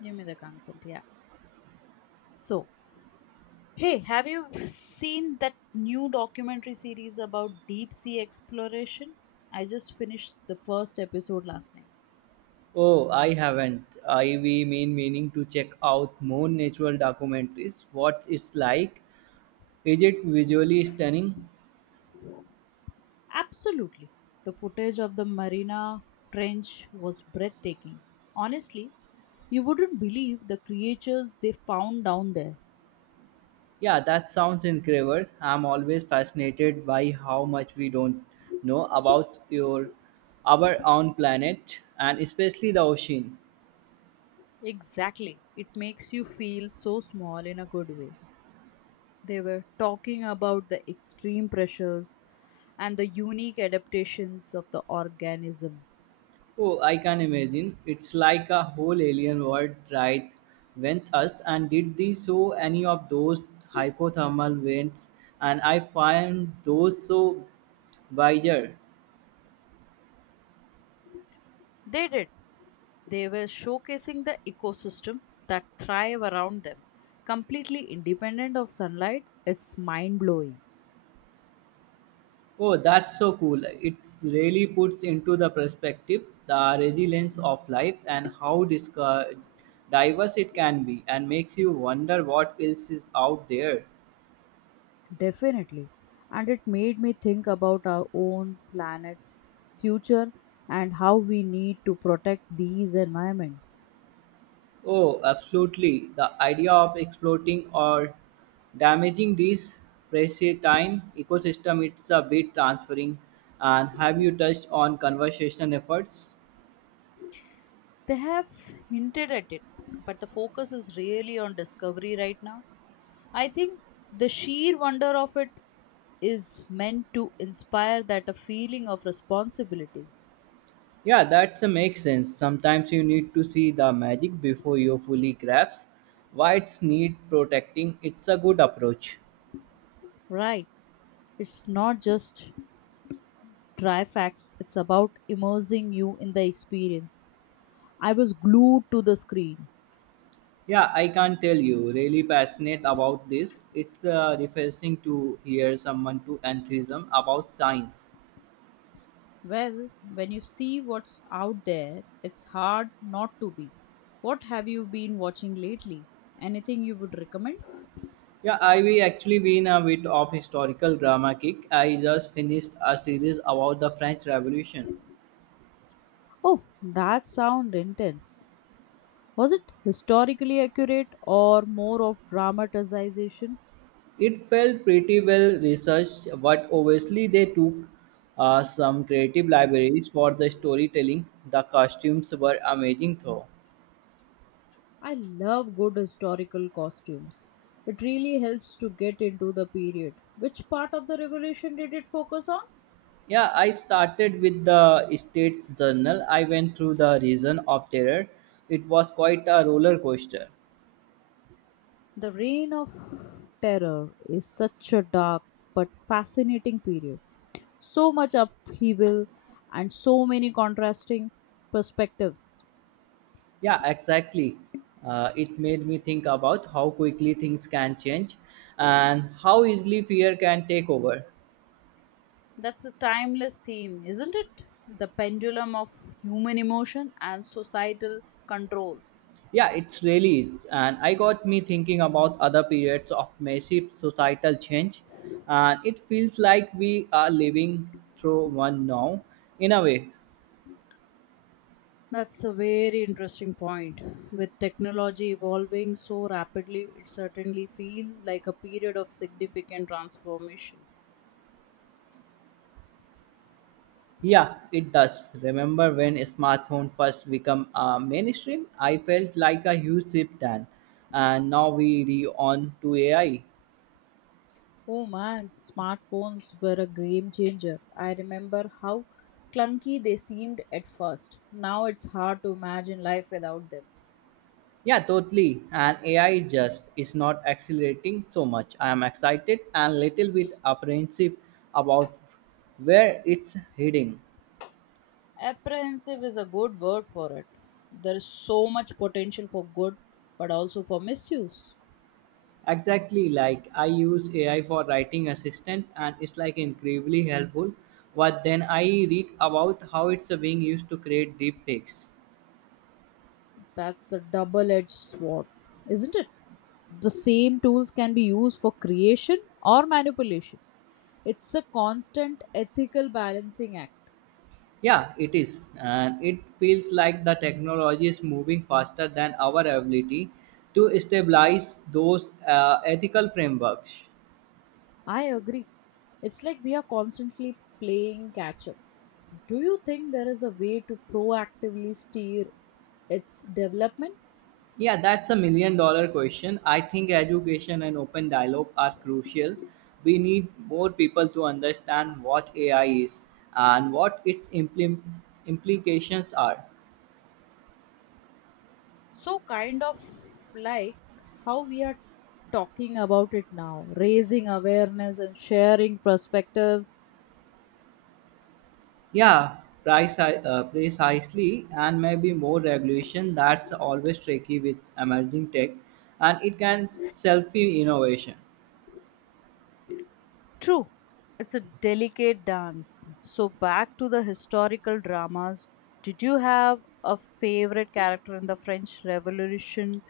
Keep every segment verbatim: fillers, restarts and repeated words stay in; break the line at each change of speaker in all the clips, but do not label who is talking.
Give me the concept. Yeah. So, hey, have you seen that new documentary series about deep sea exploration? I just finished the first episode last night.
Oh, I haven't. I we mean meaning to check out more natural documentaries. What it's like? Is it visually stunning?
Absolutely. The footage of the Mariana Trench was breathtaking. Honestly, you wouldn't believe the creatures they found down there.
Yeah, that sounds incredible. I'm always fascinated by how much we don't know about your our own planet and especially the ocean.
Exactly. It makes you feel so small in a good way. They were talking about the extreme pressures and the unique adaptations of the organism.
Oh, I can imagine. It's like a whole alien world right went us, and did they show any of those hypothermal vents, and I find those so Wiser.
They did. They were showcasing the ecosystem that thrive around them, completely independent of sunlight. It's mind blowing.
Oh, that's so cool. It's really puts into the perspective the resilience of life and how disca- diverse it can be and makes you wonder what else is out there.
Definitely. And it made me think about our own planet's future and how we need to protect these environments.
Oh, absolutely. The idea of exploiting or damaging these pristine ecosystem, it's a bit transferring. And have you touched on conservation efforts?
They have hinted at it, but the focus is really on discovery right now. I think the sheer wonder of it is meant to inspire that a feeling of responsibility.
Yeah, that makes sense. Sometimes you need to see the magic before you fully grasp why it's need protecting. It's a good approach.
Right. It's not just dry facts, it's about immersing you in the experience. I was glued to the screen.
Yeah, I can't tell you. Really passionate about this. It's uh, refreshing to hear someone to enthusiasm about science.
Well, when you see what's out there, it's hard not to be. What have you been watching lately? Anything you would recommend?
Yeah, I we actually been a bit of historical drama kick. I just finished a series about the French Revolution.
Oh, that sound intense. Was it historically accurate or more of dramatization?
It felt pretty well researched, but obviously they took uh, some creative libraries for the storytelling. The costumes were amazing, though.
I love good historical costumes. It really helps to get into the period. Which part of the revolution did it focus on?
Yeah, I started with the State's Journal. I went through the region of terror. It was quite a roller coaster.
The Reign of Terror is such a dark but fascinating period. So much upheaval and so many contrasting perspectives.
Yeah, exactly. Uh, it made me think about how quickly things can change and how easily fear can take over.
That's a timeless theme, isn't it? The pendulum of human emotion and societal control.
Yeah, it's really is. And I got me thinking about other periods of massive societal change. And it feels like we are living through one now, in a way.
That's a very interesting point. With technology evolving so rapidly, it certainly feels like a period of significant transformation.
Yeah, it does. Remember when smartphone first become uh, mainstream? I felt like a huge shift then. And now we re on to A I.
Oh man, smartphones were a game changer. I remember how clunky they seemed at first. Now it's hard to imagine life without them.
Yeah, totally. And A I just is not accelerating so much. I am excited and little bit apprehensive about where it's heading.
Apprehensive is a good word for it. There is so much potential for good, but also for misuse.
Exactly, like I use A I for writing assistant and it's like incredibly helpful. But then I read about how it's being used to create deep fakes.
That's a double edged sword, isn't it? The same tools can be used for creation or manipulation. It's a constant ethical balancing act.
Yeah, it is. And it feels like the technology is moving faster than our ability to stabilize those uh, ethical frameworks.
I agree. It's like we are constantly playing catch up. Do you think there is a way to proactively steer its development?
Yeah, that's a million dollar question. I think education and open dialogue are crucial. We need more people to understand what A I is and what its implim- implications are.
So, kind of like how we are talking about it now, raising awareness and sharing perspectives.
Yeah, preci- uh, precisely, and maybe more regulation. That's always tricky with emerging tech, and it can selfie innovation.
True, it's a delicate dance. So, back to the historical dramas. Did you have a favorite character in the French Revolution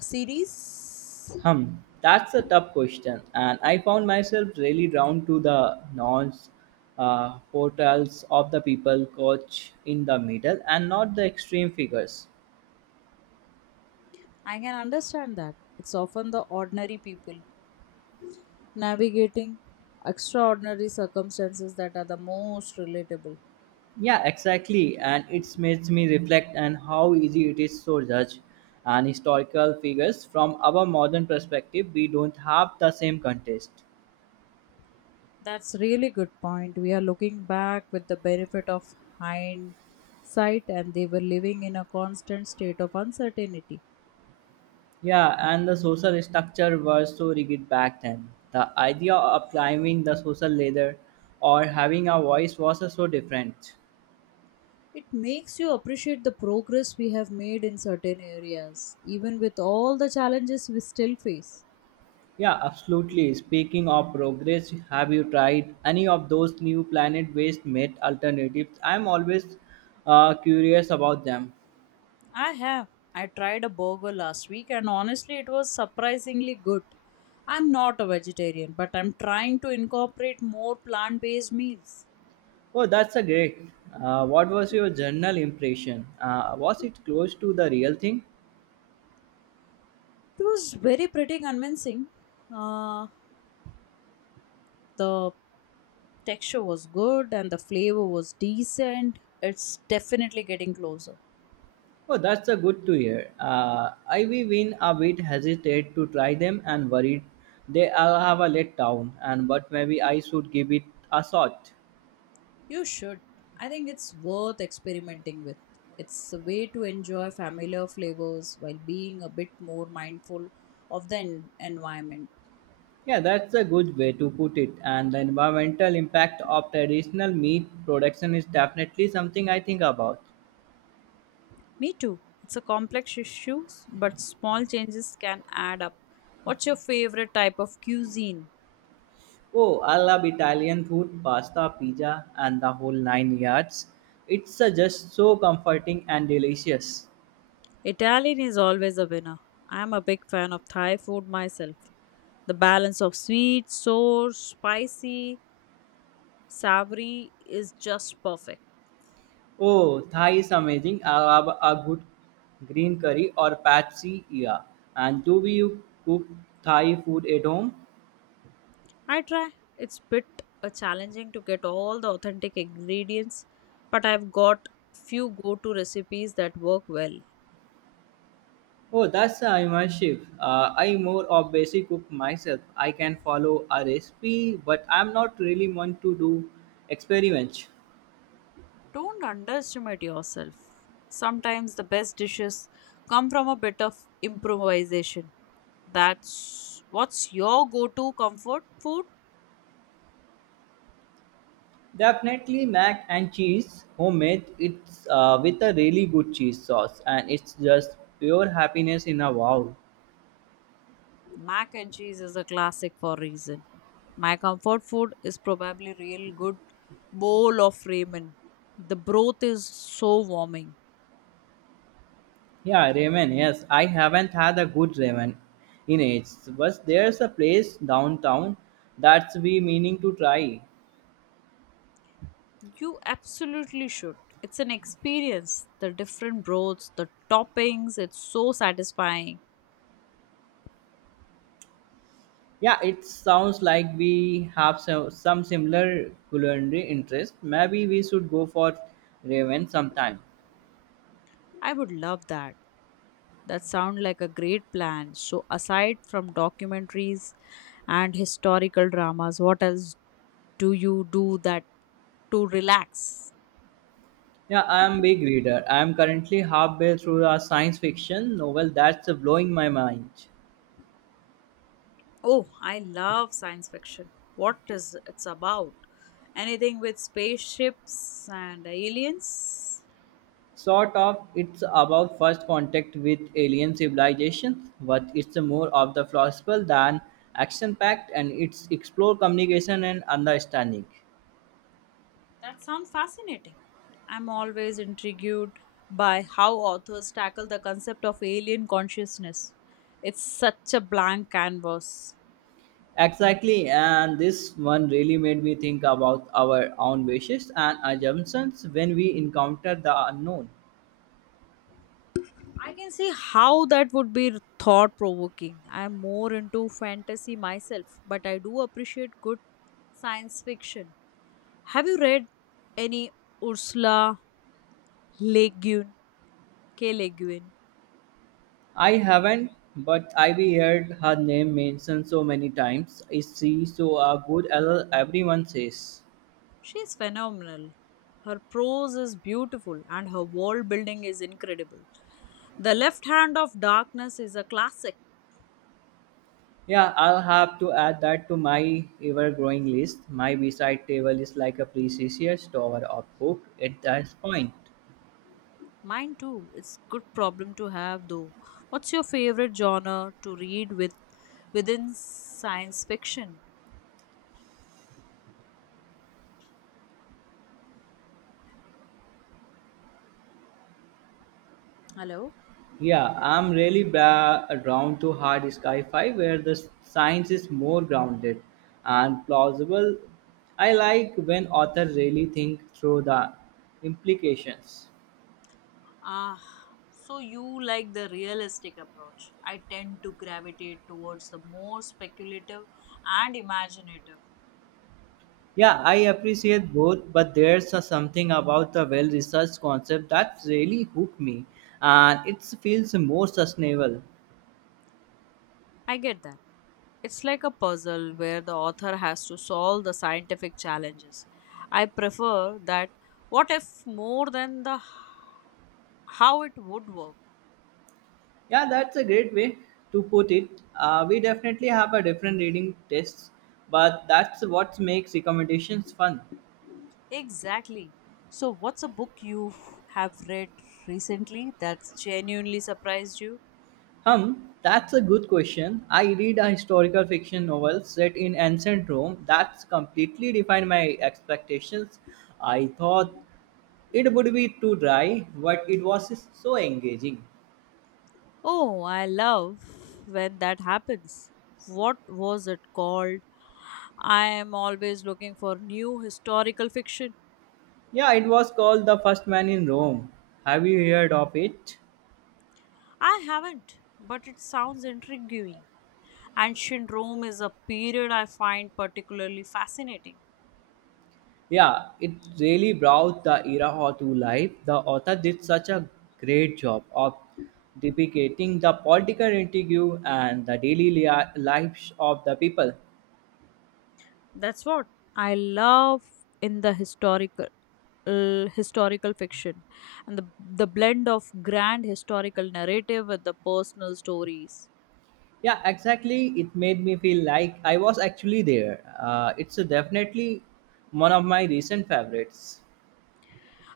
series?
Hmm, that's a tough question, and I found myself really drawn to the nuanced uh, portrayals of the people coach in the middle and not the extreme figures.
I can understand that. It's often the ordinary people navigating extraordinary circumstances that are the most relatable.
Yeah, exactly, and it makes me reflect on how easy it is to judge and historical figures from our modern perspective. We don't have the same context.
That's really good point. We are looking back with the benefit of hindsight and they were living in a constant state of uncertainty.
Yeah, and the social structure was so rigid back then. The idea of climbing the social ladder or having a voice was so different.
It makes you appreciate the progress we have made in certain areas, even with all the challenges we still face.
Yeah, absolutely. Speaking of progress, have you tried any of those new planet-based met alternatives? I'm always uh, curious about them.
I have. I tried a burger last week and honestly, it was surprisingly good. I'm not a vegetarian, but I'm trying to incorporate more plant based meals.
Oh, that's a great. Uh, what was your general impression? Uh, was it close to the real thing?
It was very pretty convincing. Uh, the texture was good and the flavor was decent. It's definitely getting closer.
Oh, that's a good to hear. Uh, Ivy been a bit hesitate to try them and worried they will have a let down. And but maybe I should give it a shot.
You should. I think it's worth experimenting with. It's a way to enjoy familiar flavors while being a bit more mindful of the en- environment.
Yeah, that's a good way to put it. And the environmental impact of traditional meat production is definitely something I think about.
Me too. It's a complex issue, but small changes can add up. What's your favorite type of cuisine?
Oh, I love Italian food, pasta, pizza, and the whole nine yards. It's uh, just so comforting and delicious.
Italian is always a winner. I'm a big fan of Thai food myself. The balance of sweet, sour, spicy, savory is just perfect.
Oh, Thai is amazing. I love a good green curry or pad see ear. And do you cook Thai food at home?
I try. It's bit uh, challenging to get all the authentic ingredients, but I've got few go-to recipes that work well.
Oh, that's uh, immersive. Uh, I more of basic cook myself. I can follow a recipe, but I'm not really one to do experiments.
Don't underestimate yourself. Sometimes the best dishes come from a bit of improvisation. That's what's your go-to comfort food?
Definitely mac and cheese, homemade. It's uh, with a really good cheese sauce, and it's just pure happiness in a wow.
Mac and cheese is a classic for a reason. My comfort food is probably real good bowl of ramen. The broth is so warming.
Yeah, ramen. Yes, I haven't had a good ramen in ages, but there's a place downtown that's we meaning to try.
You absolutely should. It's an experience. The different broths, the toppings, it's so satisfying.
Yeah, it sounds like we have some, some similar culinary interest. Maybe we should go for ramen sometime.
I would love that. That sounds like a great plan. So aside from documentaries and historical dramas, what else do you do that to relax?
Yeah, I am big reader. I am currently halfway through a science fiction novel that's blowing my mind.
Oh, I love science fiction. What is it's about? Anything with spaceships and aliens?
Sort of. It's about first contact with alien civilizations, but it's more of the philosophical than action-packed, and it's explore communication and understanding.
That sounds fascinating. I'm always intrigued by how authors tackle the concept of alien consciousness. It's such a blank canvas.
Exactly, and this one really made me think about our own wishes and assumptions when we encounter the unknown.
I can see how that would be thought provoking. I'm more into fantasy myself, but I do appreciate good science fiction. Have you read any Ursula Le Guin? K. Le Guin?
I haven't, but I've heard her name mentioned so many times. Is she so a good as everyone says?
She's phenomenal. Her prose is beautiful and her world building is incredible. The Left Hand of Darkness is a classic.
Yeah, I'll have to add that to my ever growing list. My beside table is like a precious tower of book at that point.
Mine too. It's good problem to have though. What's your favorite genre to read with within science fiction? Hello?
Yeah, I'm really bra- drawn to hard sci fi where the science is more grounded and plausible. I like when authors really think through the implications.
Ah, so you like the realistic approach. I tend to gravitate towards the more speculative and imaginative.
Yeah, I appreciate both, but there's a something about the well researched concept that really hooked me and it feels more sustainable.
I get that. It's like a puzzle where the author has to solve the scientific challenges. I prefer that what if more than the h- how it would work.
Yeah, that's a great way to put it. Uh, we definitely have a different reading tests, but that's what makes recommendations fun.
Exactly. So, what's a book you have read recently that's genuinely surprised you?
Hum, that's a good question. I read a historical fiction novel set in ancient Rome that's completely defined my expectations. I thought it would be too dry, but it was so engaging.
Oh, I love when that happens. What was it called? I am always looking for new historical fiction.
Yeah, it was called The First Man in Rome. Have you heard of it?
I haven't, but it sounds intriguing. Ancient Rome is a period I find particularly fascinating.
Yeah, it really brought the era ho- to life. The author did such a great job of depicting the political intrigue and the daily lia- lives of the people.
That's what I love in the historical uh, historical fiction and the, the blend of grand historical narrative with the personal stories.
Yeah, exactly. It made me feel like I was actually there. Uh, it's a definitely one of my recent favorites.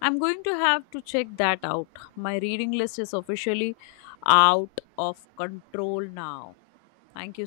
I'm going to have to check that out. My reading list is officially out of control now. Thank you